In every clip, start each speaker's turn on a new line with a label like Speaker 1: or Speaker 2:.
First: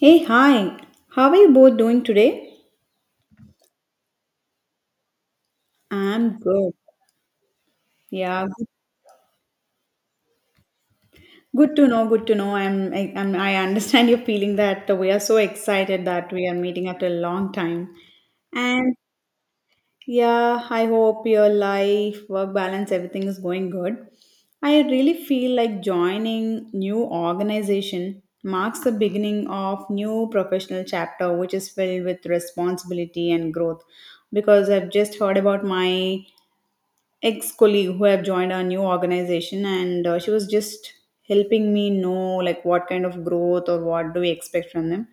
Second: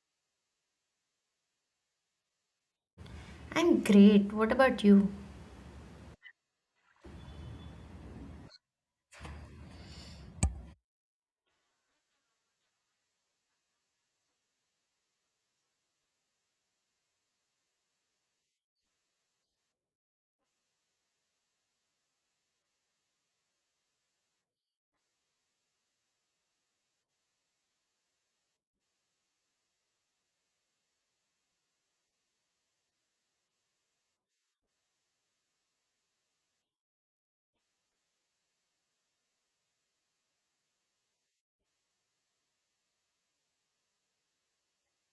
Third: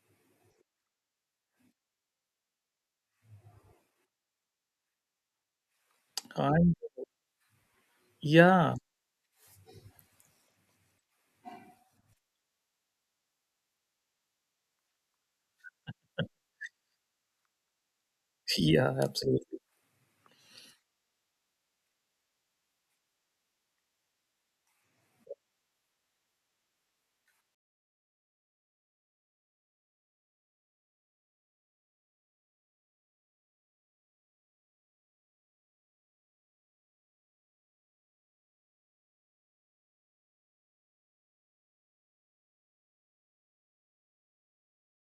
Speaker 1: Hey, hi. How are you both doing today?
Speaker 2: I'm great. What about you?
Speaker 1: I'm good.
Speaker 3: I,
Speaker 1: Yeah, good
Speaker 3: yeah,
Speaker 1: good to know. Good to know. I understand your feeling that we are so excited that we are meeting after a long time.
Speaker 3: yeah,
Speaker 1: And
Speaker 3: absolutely.
Speaker 1: yeah, I hope your life, work balance, everything is going good. I really feel like joining new organization marks the beginning of new professional chapter which is filled with responsibility and growth because I've just heard about my ex-colleague who have joined our new organization and she was just helping me know like what kind of growth or what do we expect from them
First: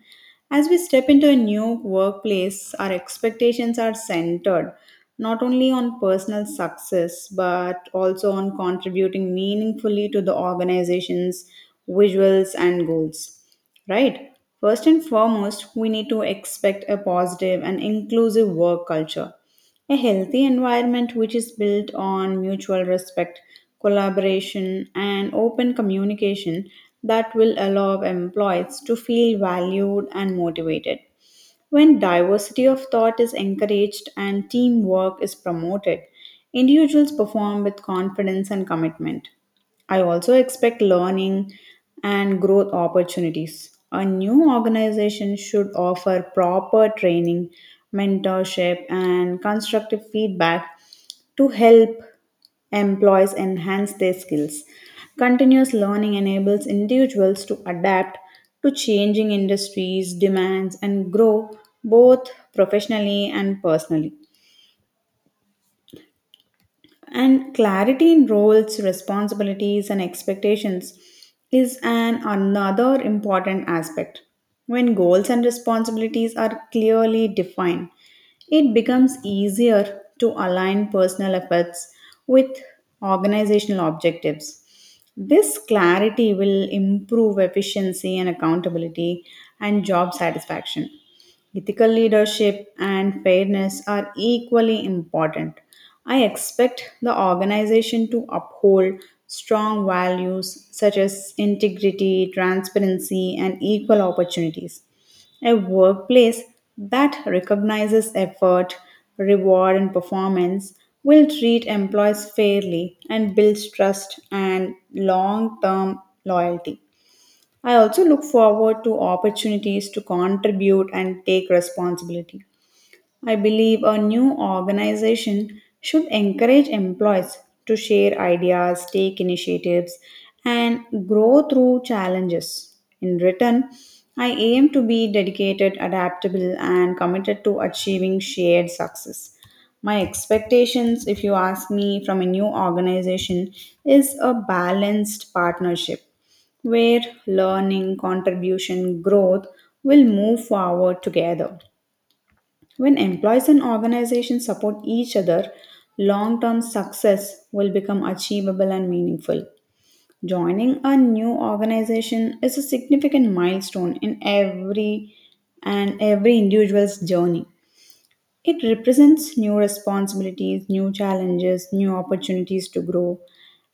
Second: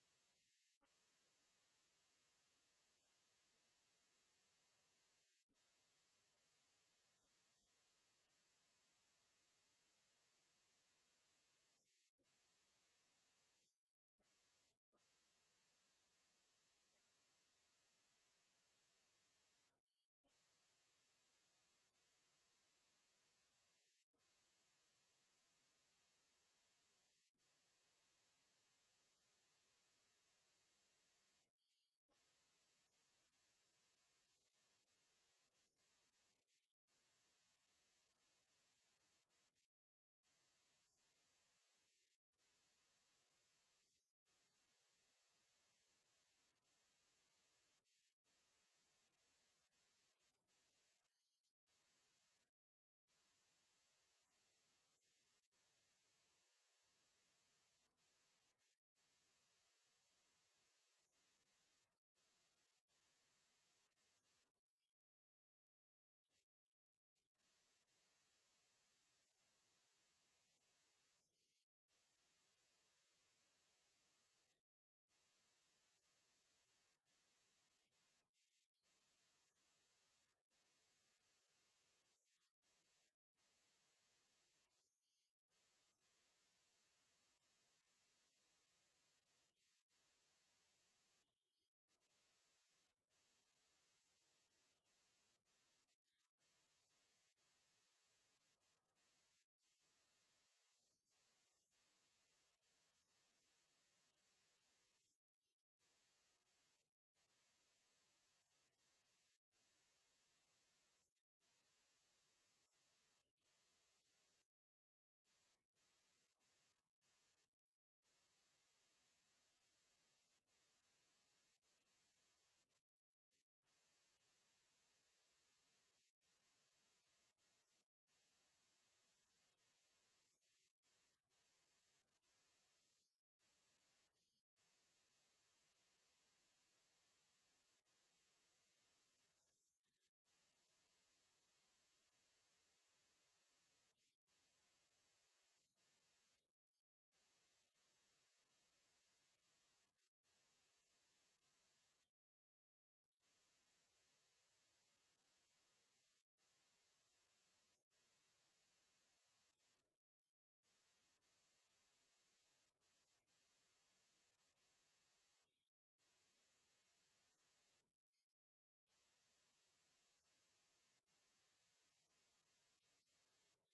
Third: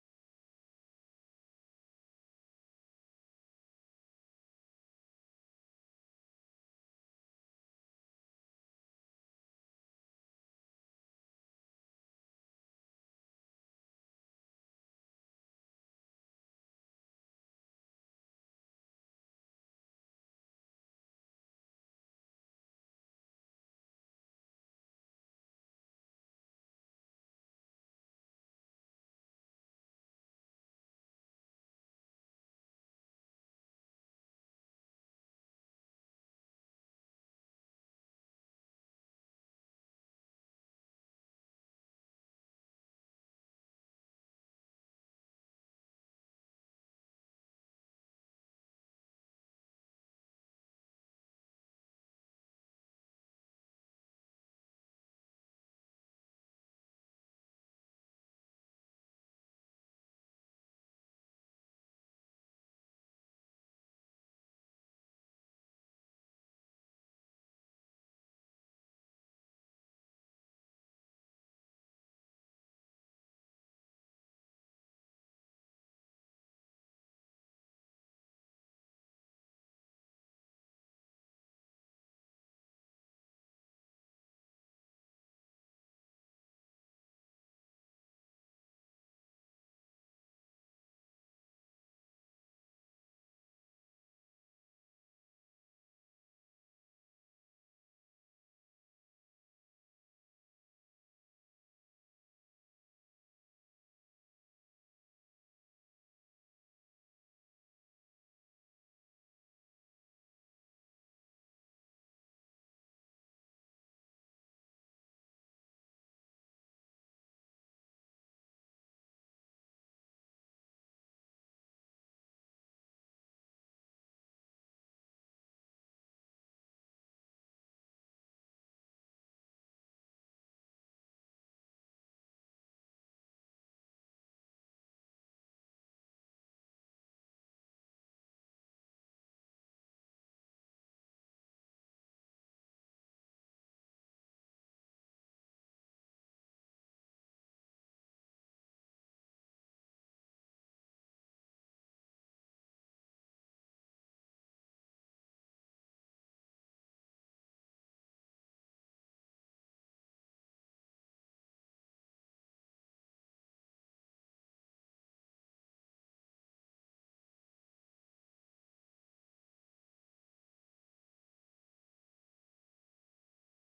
Speaker 1: as we step into a new workplace. Our expectations are centered not only on personal success but also on contributing meaningfully to the organization's visuals and goals, right? First and foremost, we need to expect a positive and inclusive work culture, a healthy environment which is built on mutual respect, collaboration, and open communication that will allow employees to feel valued and motivated. When diversity of thought is encouraged and teamwork is promoted, individuals perform with confidence and commitment. I also expect learning and growth opportunities. A new organization should offer proper training, mentorship, and constructive feedback to help employees enhance their skills. Continuous learning enables individuals to adapt to changing industries, demands, and grow both professionally and personally. And clarity in roles, responsibilities, and expectations is an another important aspect. When goals and responsibilities are clearly defined, it becomes easier to align personal efforts with organizational objectives. This clarity will improve efficiency and accountability and job satisfaction. Ethical leadership and fairness are equally important. I expect the organization to uphold strong values such as integrity, transparency, and equal opportunities. A workplace that recognizes effort, reward, and performance will treat employees fairly and builds trust and long term loyalty. I also look forward to opportunities to contribute and take responsibility. I believe a new organization should encourage employees to share ideas, take initiatives, and grow through challenges. In return, I aim to be dedicated, adaptable, and committed to achieving shared success. My expectations, if you ask me, from a new organization is a balanced partnership where learning, contribution, growth will move forward together. When employees and organizations support each other, long term success will become achievable and meaningful. Joining a new organization is a significant milestone in every and every individual's journey. It represents new responsibilities, new challenges, new opportunities to grow.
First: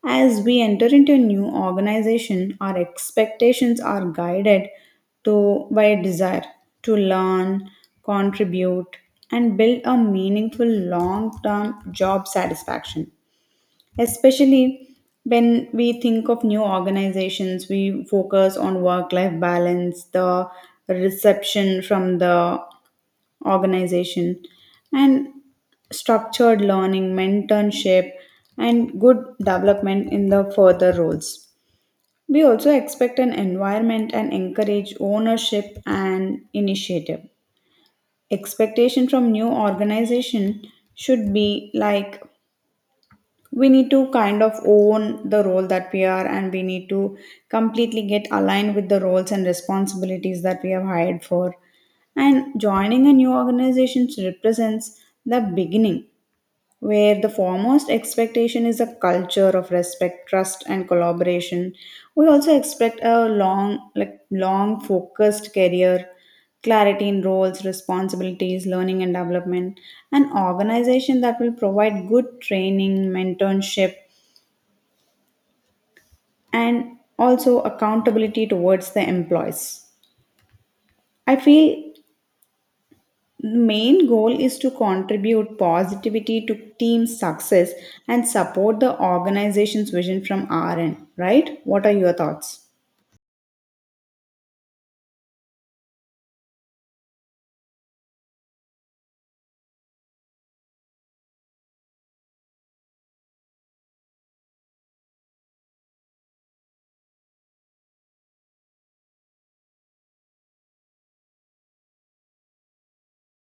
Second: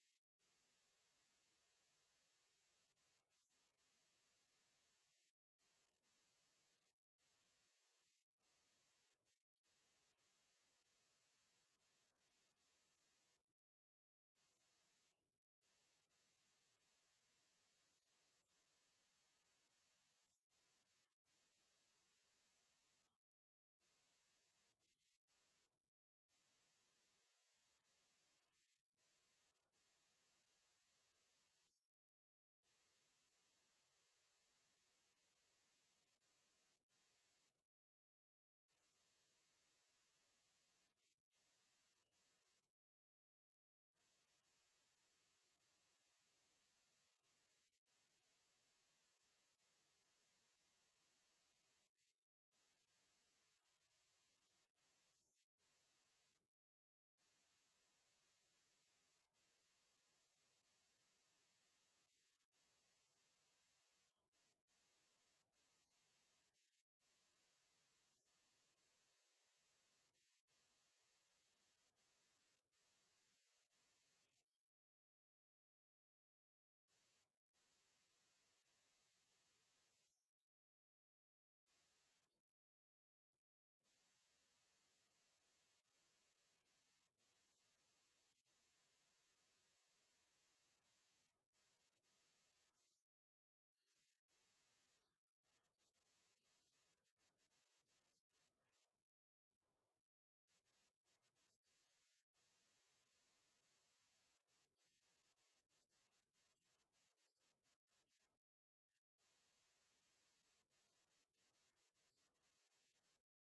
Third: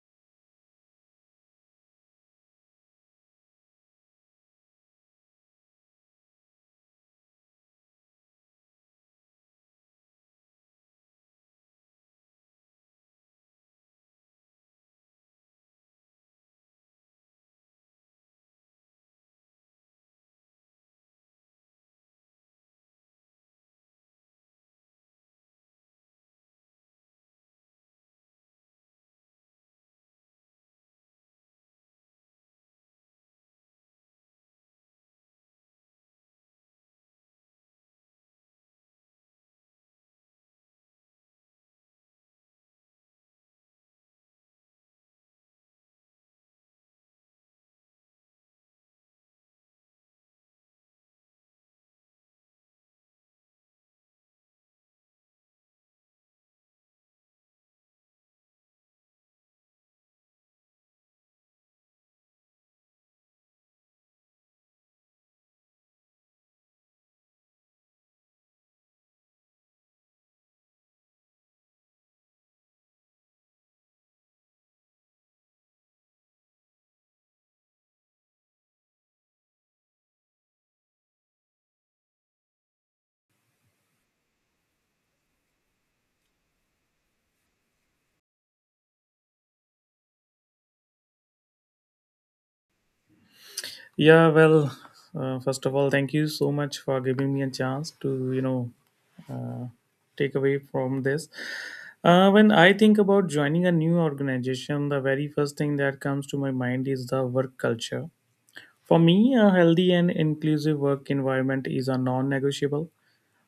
Speaker 1: As we enter into a new organization, our expectations are guided to by a desire to learn, contribute, and build a meaningful long-term job satisfaction, especially when we think of new organizations. We focus on work life balance, the reception from the organization, and structured learning, mentorship, and good development in the further roles. We also expect an environment and encourage ownership and initiative. Expectation from new organization should be like we need to kind of own the role that we are and we need to completely get aligned with the roles and responsibilities that we have hired for. And joining a new organization represents the beginning where the foremost expectation is a culture of respect, trust, and collaboration. We also expect a long focused career, clarity in roles, responsibilities, learning and development, an organization that will provide good training, mentorship, and also accountability towards the employees. I feel main goal is to contribute positivity to team success and support the organization's vision from our end. Right, what are your thoughts?
Speaker 3: Yeah, well, first of all, thank you so much for giving me a chance to, uh, take away from this. When I think about joining a new organization, the very first thing that comes to my mind is the work culture. For me, a healthy and inclusive work environment is a non negotiable.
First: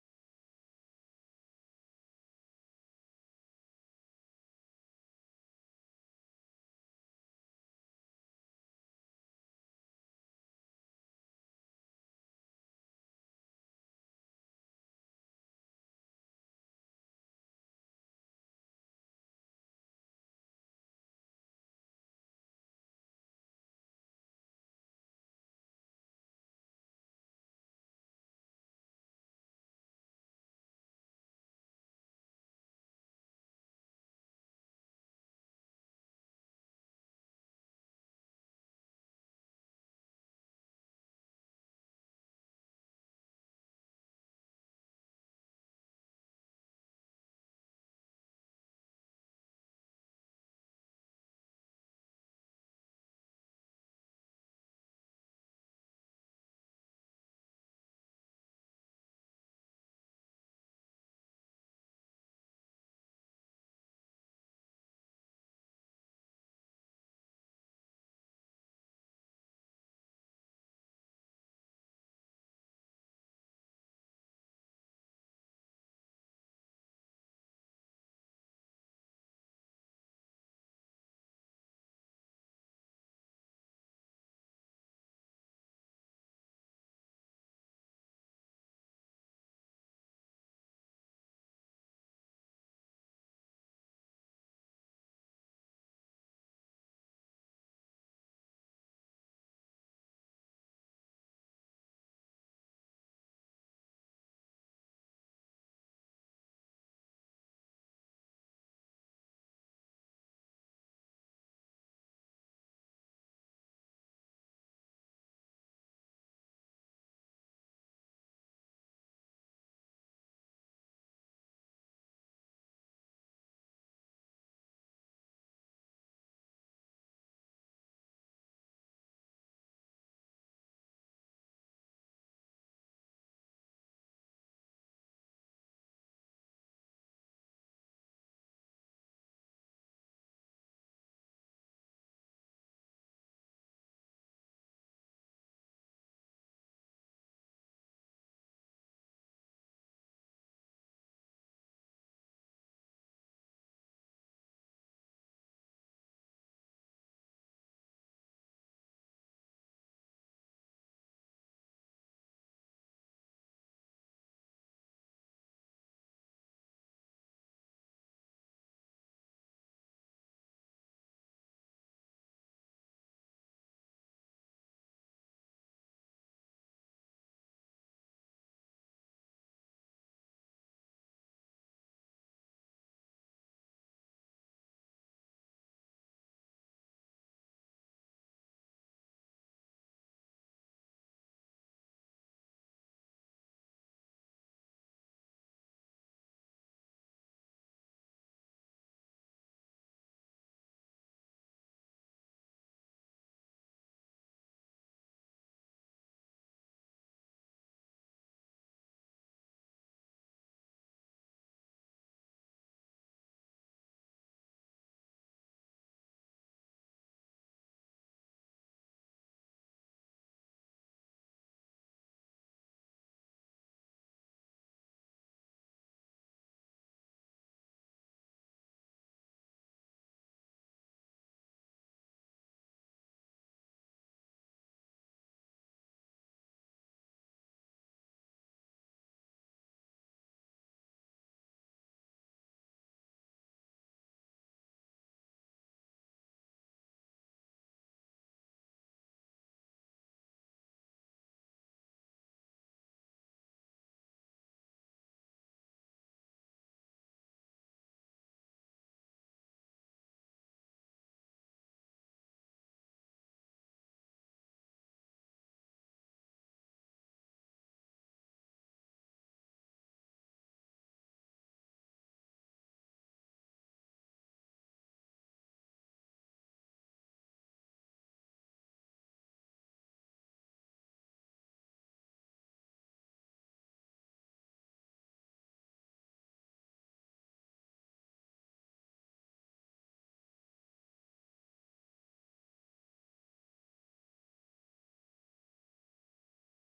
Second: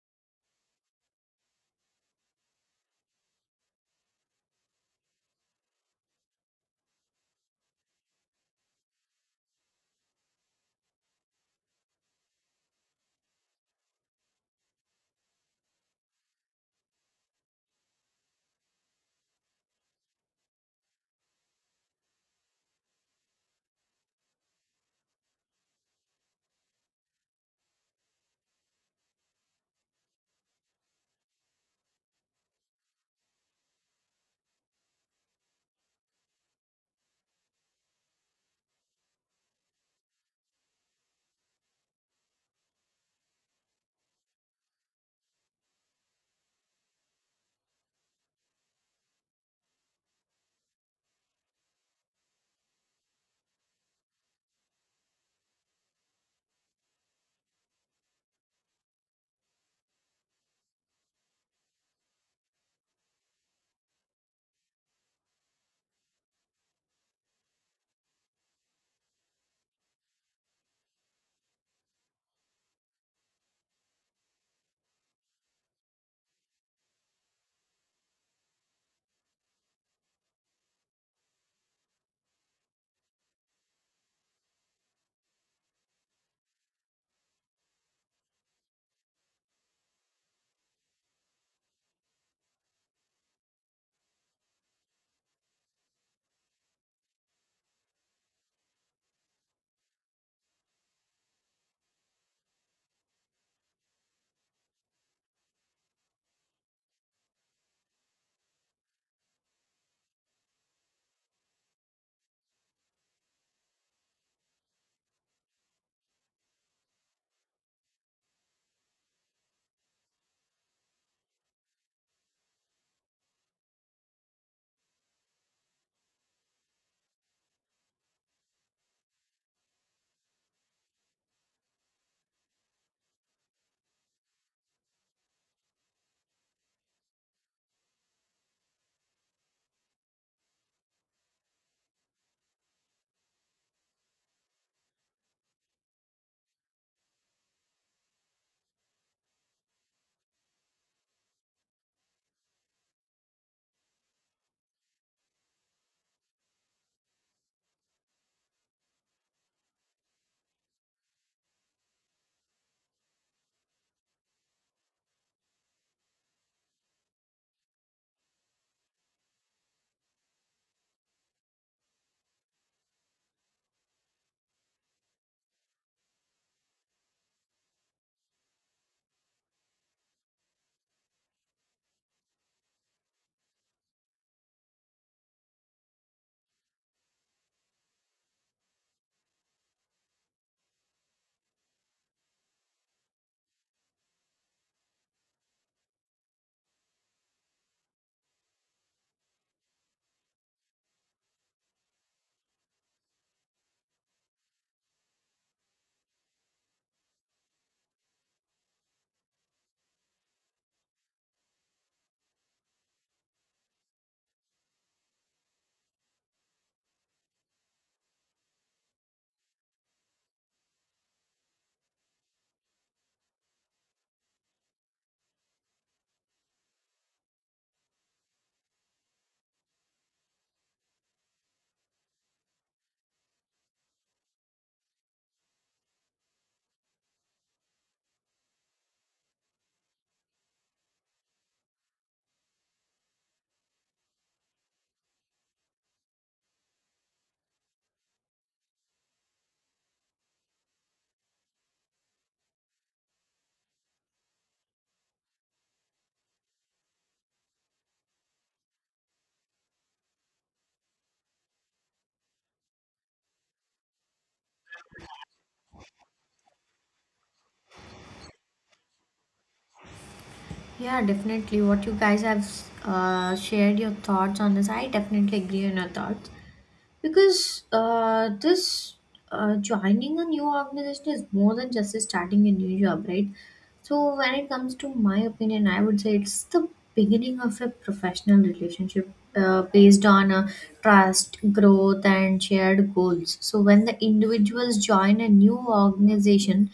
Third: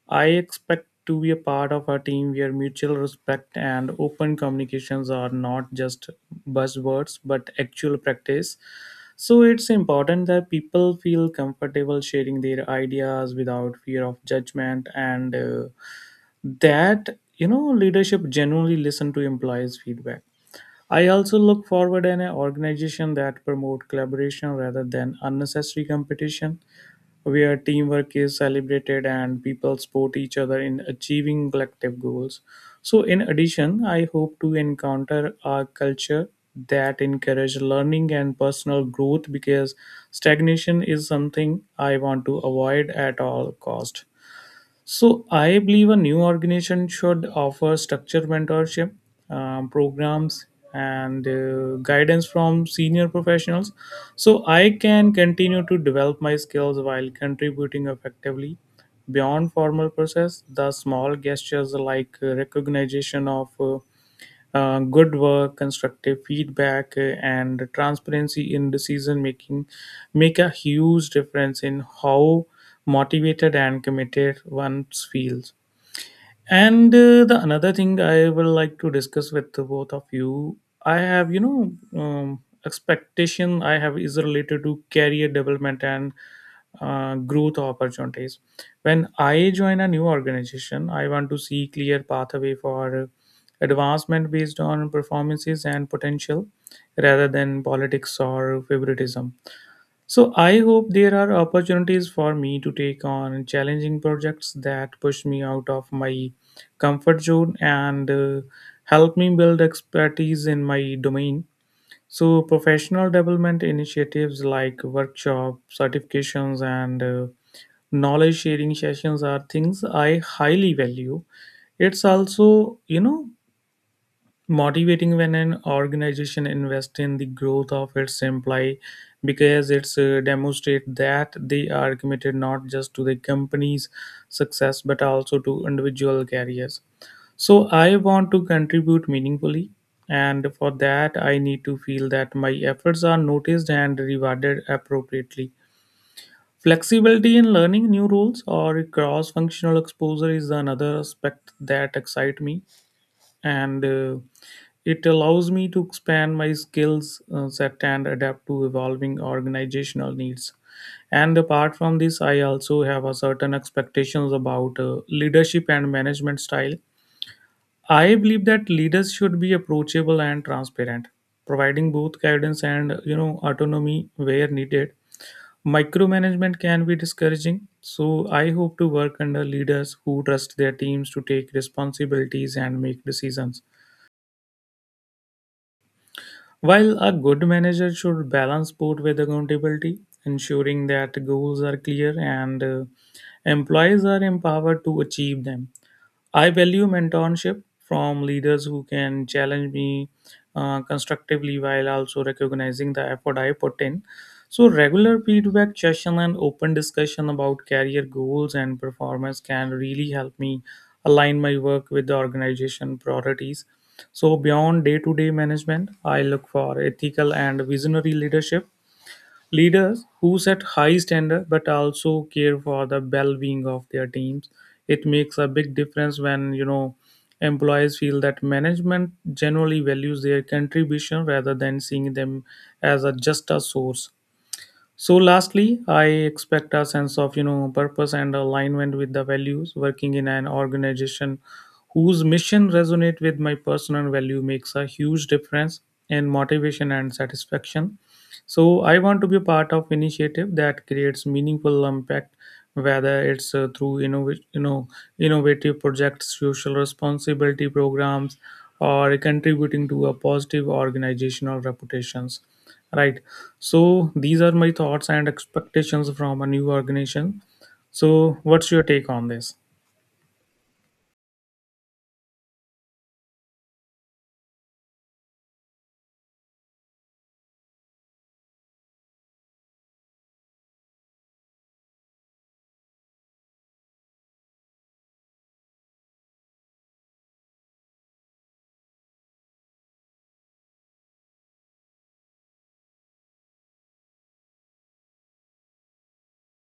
Speaker 3: I expect to be a part of a team where mutual respect and open communications are not just buzzwords but actual practice. So it's important that people feel comfortable sharing their ideas without fear of judgment, and that, you know, leadership genuinely listen to employees feedback. I also look forward in an organization that promote collaboration rather than unnecessary competition, where teamwork is celebrated and people support each other in achieving collective goals. So, in addition, I hope to encounter a culture that encourages learning and personal growth, because stagnation is something I want to avoid at all cost. So I believe a new organization should offer structured mentorship programs and guidance from senior professionals, so I can continue to develop my skills while contributing effectively beyond formal process. The small gestures like recognition of good work, constructive feedback, and transparency in decision making make a huge difference in how motivated and committed one feels. And the another thing I will like to discuss with the both of you, I have, um, expectation I have is related to career development and growth opportunities. When I join a new organization, I want to see clear pathway for advancement based on performances and potential, rather than politics or favoritism. So I hope there are opportunities for me to take on challenging projects that push me out of my comfort zone and help me build expertise in my domain. So professional development initiatives like workshop, certifications, and knowledge sharing sessions are things I highly value. It's also, you know, motivating when an organization invests in the growth of its employee, because it's demonstrate that they are committed not just to the company's success but also to individual careers. So I want to contribute meaningfully, and for that I need to feel that my efforts are noticed and rewarded appropriately. Flexibility in learning new roles or cross functional exposure is another aspect that excite me, and it allows me to expand my skills set and adapt to evolving organizational needs. And apart from this, I also have a certain expectations about leadership and management style. I believe that leaders should be approachable and transparent, providing both guidance and, you know, autonomy where needed. Micromanagement can be discouraging, so I hope to work under leaders who trust their teams to take responsibilities and make decisions. While a good manager should balance both with accountability, ensuring that goals are clear and employees are empowered to achieve them. I value mentorship from leaders who can challenge me constructively while also recognizing the effort I put in. So, regular feedback session and open discussion about career goals and performance can really help me align my work with the organization priorities. So, beyond day to day management, I look for ethical and visionary leadership. Leaders who set high standards but also care for the well-being of their teams. It makes a big difference when, you know, employees feel that management generally values their contribution rather than seeing them as a just a source. So, lastly, I expect a sense of, you know, purpose and alignment with the values. Working in an organization whose mission resonate with my personal value makes a huge difference in motivation and satisfaction. So, I want to be a part of initiative that creates meaningful impact, whether it's you know, innovative projects, social responsibility programs, or contributing to a positive organizational reputations. Right. So these are my thoughts and expectations from a new organization. So what's your take on this?
Speaker 2: Yeah, definitely. What you guys have shared your thoughts on this, I definitely agree on your thoughts because this joining a new organization is more than just starting a new job, right? So when it comes to my opinion, I would say it's the beginning of a professional relationship based on trust, growth, and shared goals. So when the individuals join a new organization,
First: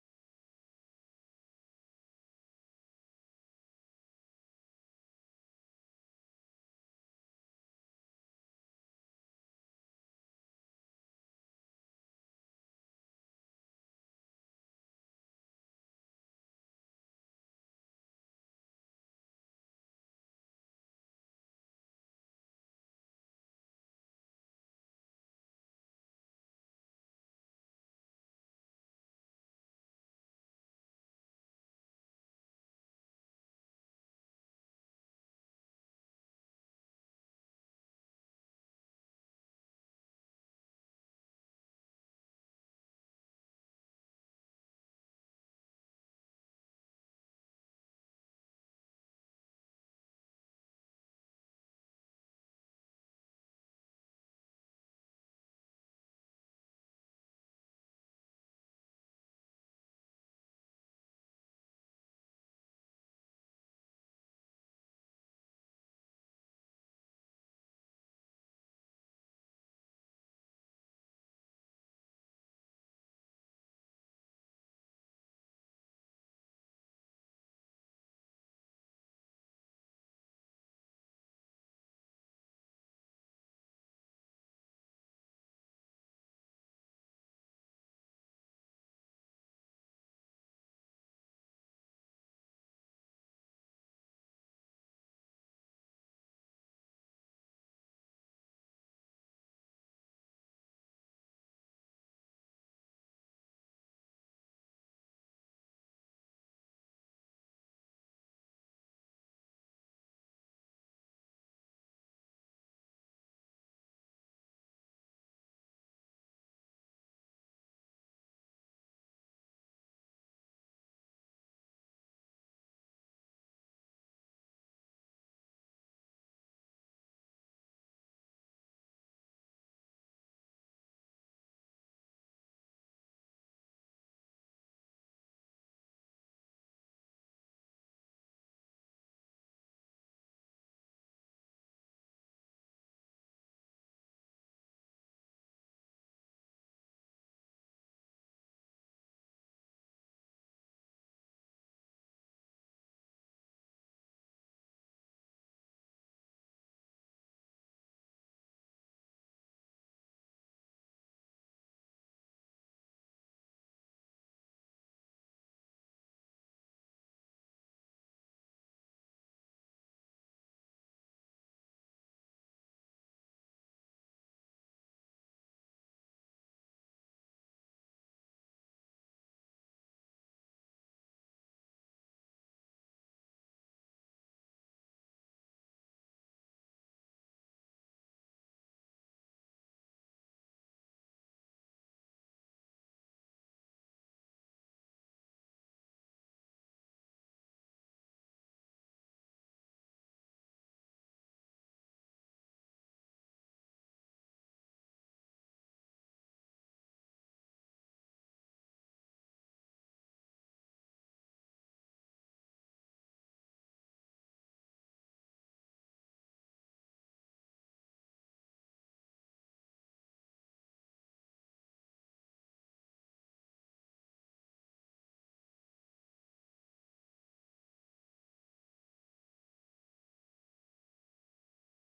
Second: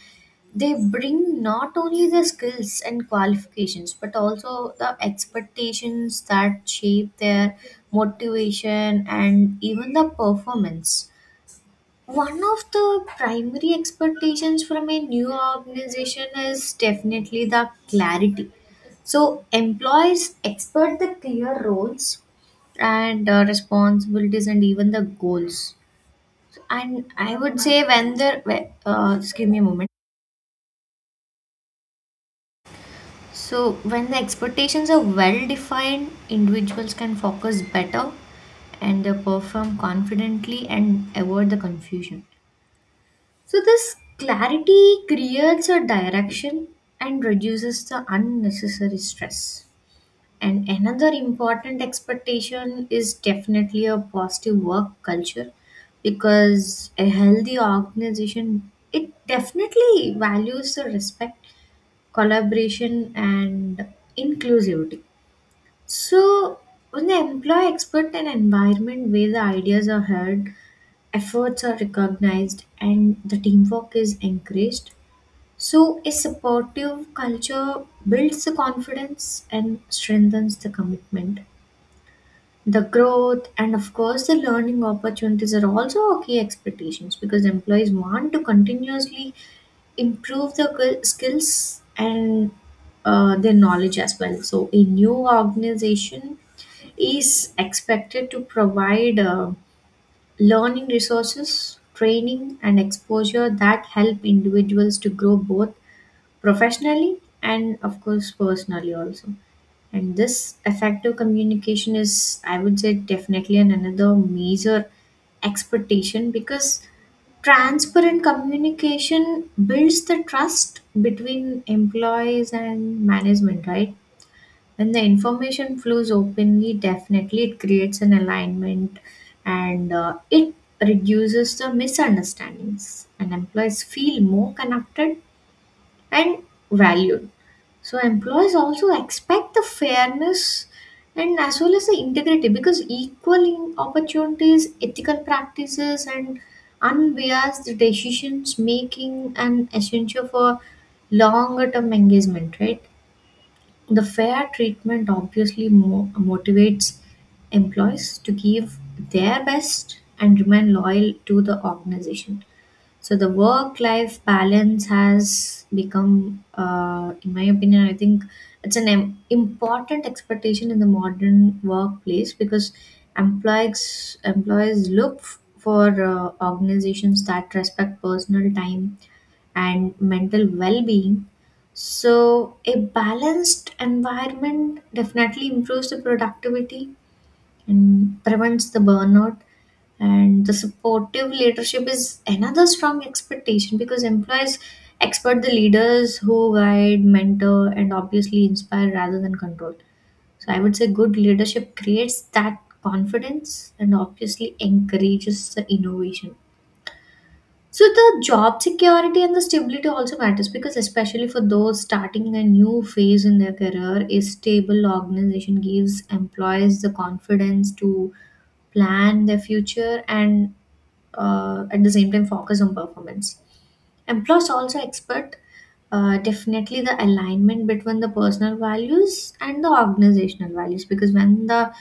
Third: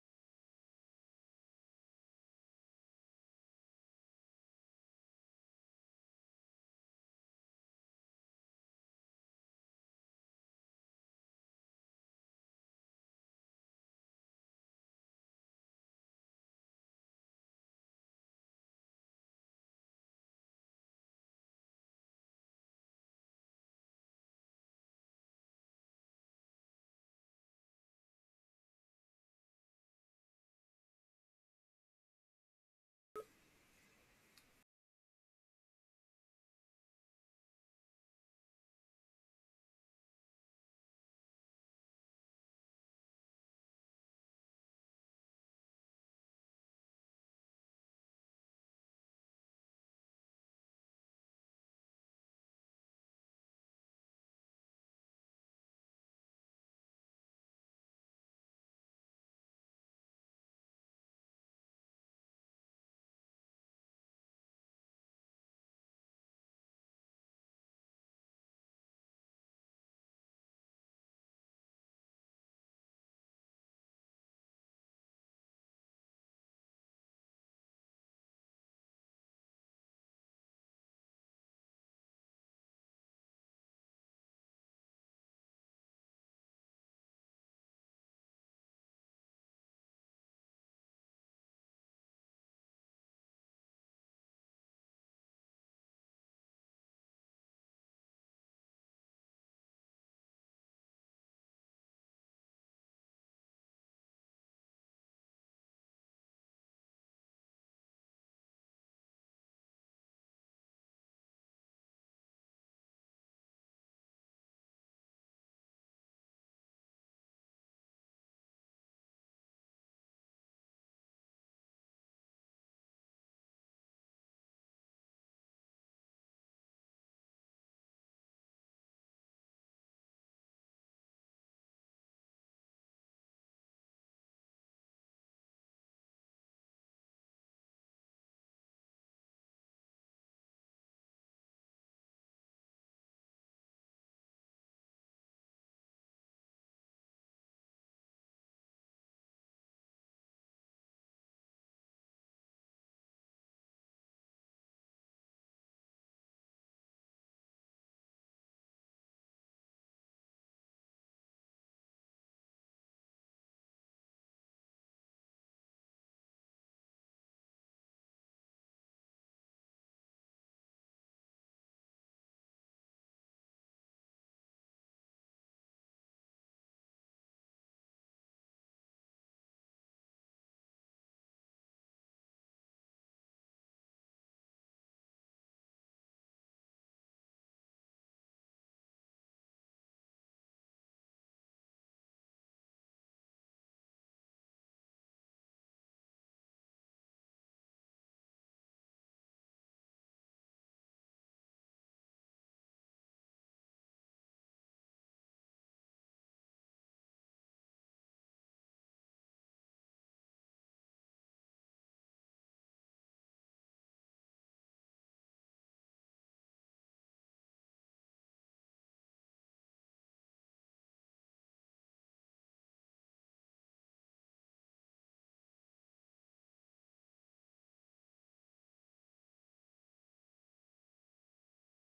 Speaker 2: they bring not only the skills and qualifications but also the expectations that shape their motivation and even the performance. One of the primary expectations from a new organization is definitely the clarity. So employees expect the clear roles and responsibilities and even the goals. And I would say when the just give me a moment. So, when the expectations are well defined, individuals can focus better and they perform confidently and avoid the confusion. So, this clarity creates a direction and reduces the unnecessary stress. And another important expectation is definitely a positive work culture, because a healthy organization it definitely values the respect, collaboration, and inclusivity. So, when the employee expert an environment where the ideas are heard, efforts are recognized, and the teamwork is encouraged, so a supportive culture builds the confidence and strengthens the commitment. The growth and, of course, the learning opportunities are also our key expectations, because employees want to continuously improve the skills and their knowledge as well. So, a new organization is expected to provide learning resources, training, and exposure that help individuals to grow both professionally and, of course, personally also. And this effective communication is, I would say, definitely an another major expectation, because transparent communication builds the trust between employees and management, right? When the information flows openly, definitely it creates an alignment and it reduces the misunderstandings, and employees feel more connected and valued. So employees also expect the fairness and as well as the integrity, because equal opportunities, ethical practices, and unbiased decisions making an essential for longer term engagement, right? The fair treatment obviously motivates employees to give their best and remain loyal to the organization. So the work-life balance has become, in my opinion, I think it's an important expectation in the modern workplace, because employees look for organizations that respect personal time and mental well-being. So, a balanced environment definitely improves the productivity and prevents the burnout. And the supportive leadership is another strong expectation, because employees expect the leaders who guide, mentor, and obviously inspire rather than control. So, I would say good leadership creates that confidence and obviously encourages the innovation. So the job security and the stability also matters, because especially for those starting a new phase in their career, a stable organization gives employees the confidence to plan their future and at the same time focus on performance. Employees also expect definitely the alignment between the personal values and the organizational values, because when the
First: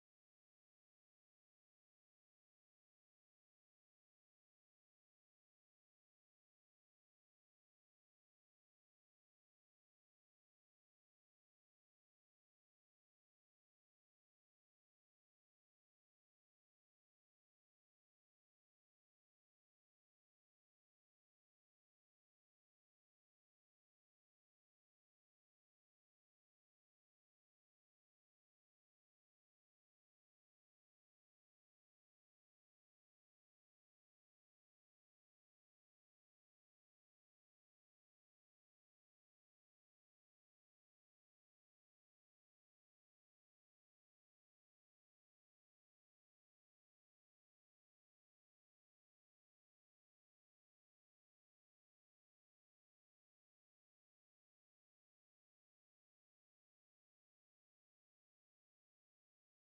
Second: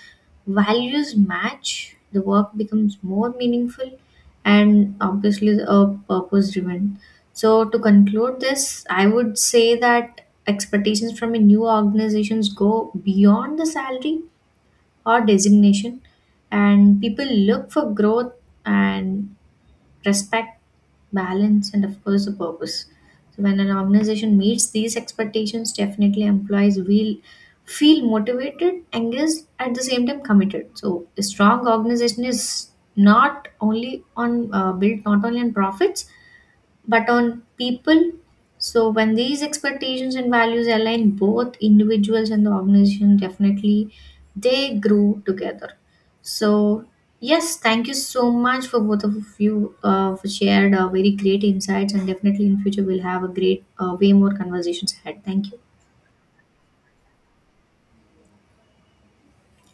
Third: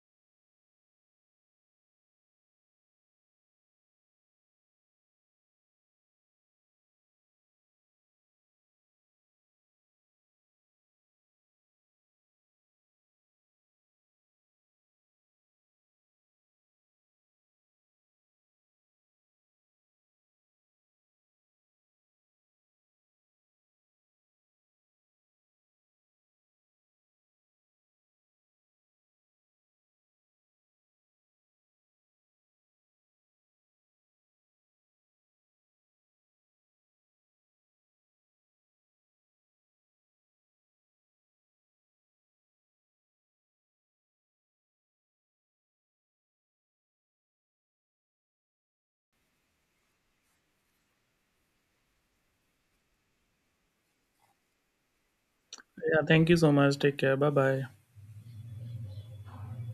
Speaker 2: values match, the work becomes more meaningful and obviously purpose driven. So, to conclude this, I would say that expectations from a new organizations go beyond the salary or designation, and people look for growth and respect, balance, and of course, a purpose. So, when an organization meets these expectations, definitely employees will feel motivated, engaged, at the same time committed. So, a strong organization is not only on built not only on profits but on people. So, when these expectations and values align, both individuals and the organization definitely they grow together. So, yes, thank you so much for both of you for shared very great insights, and definitely in future we'll have a great way more conversations ahead. Thank you.
Speaker 3: Yeah, thank you so much. Take care. Bye bye.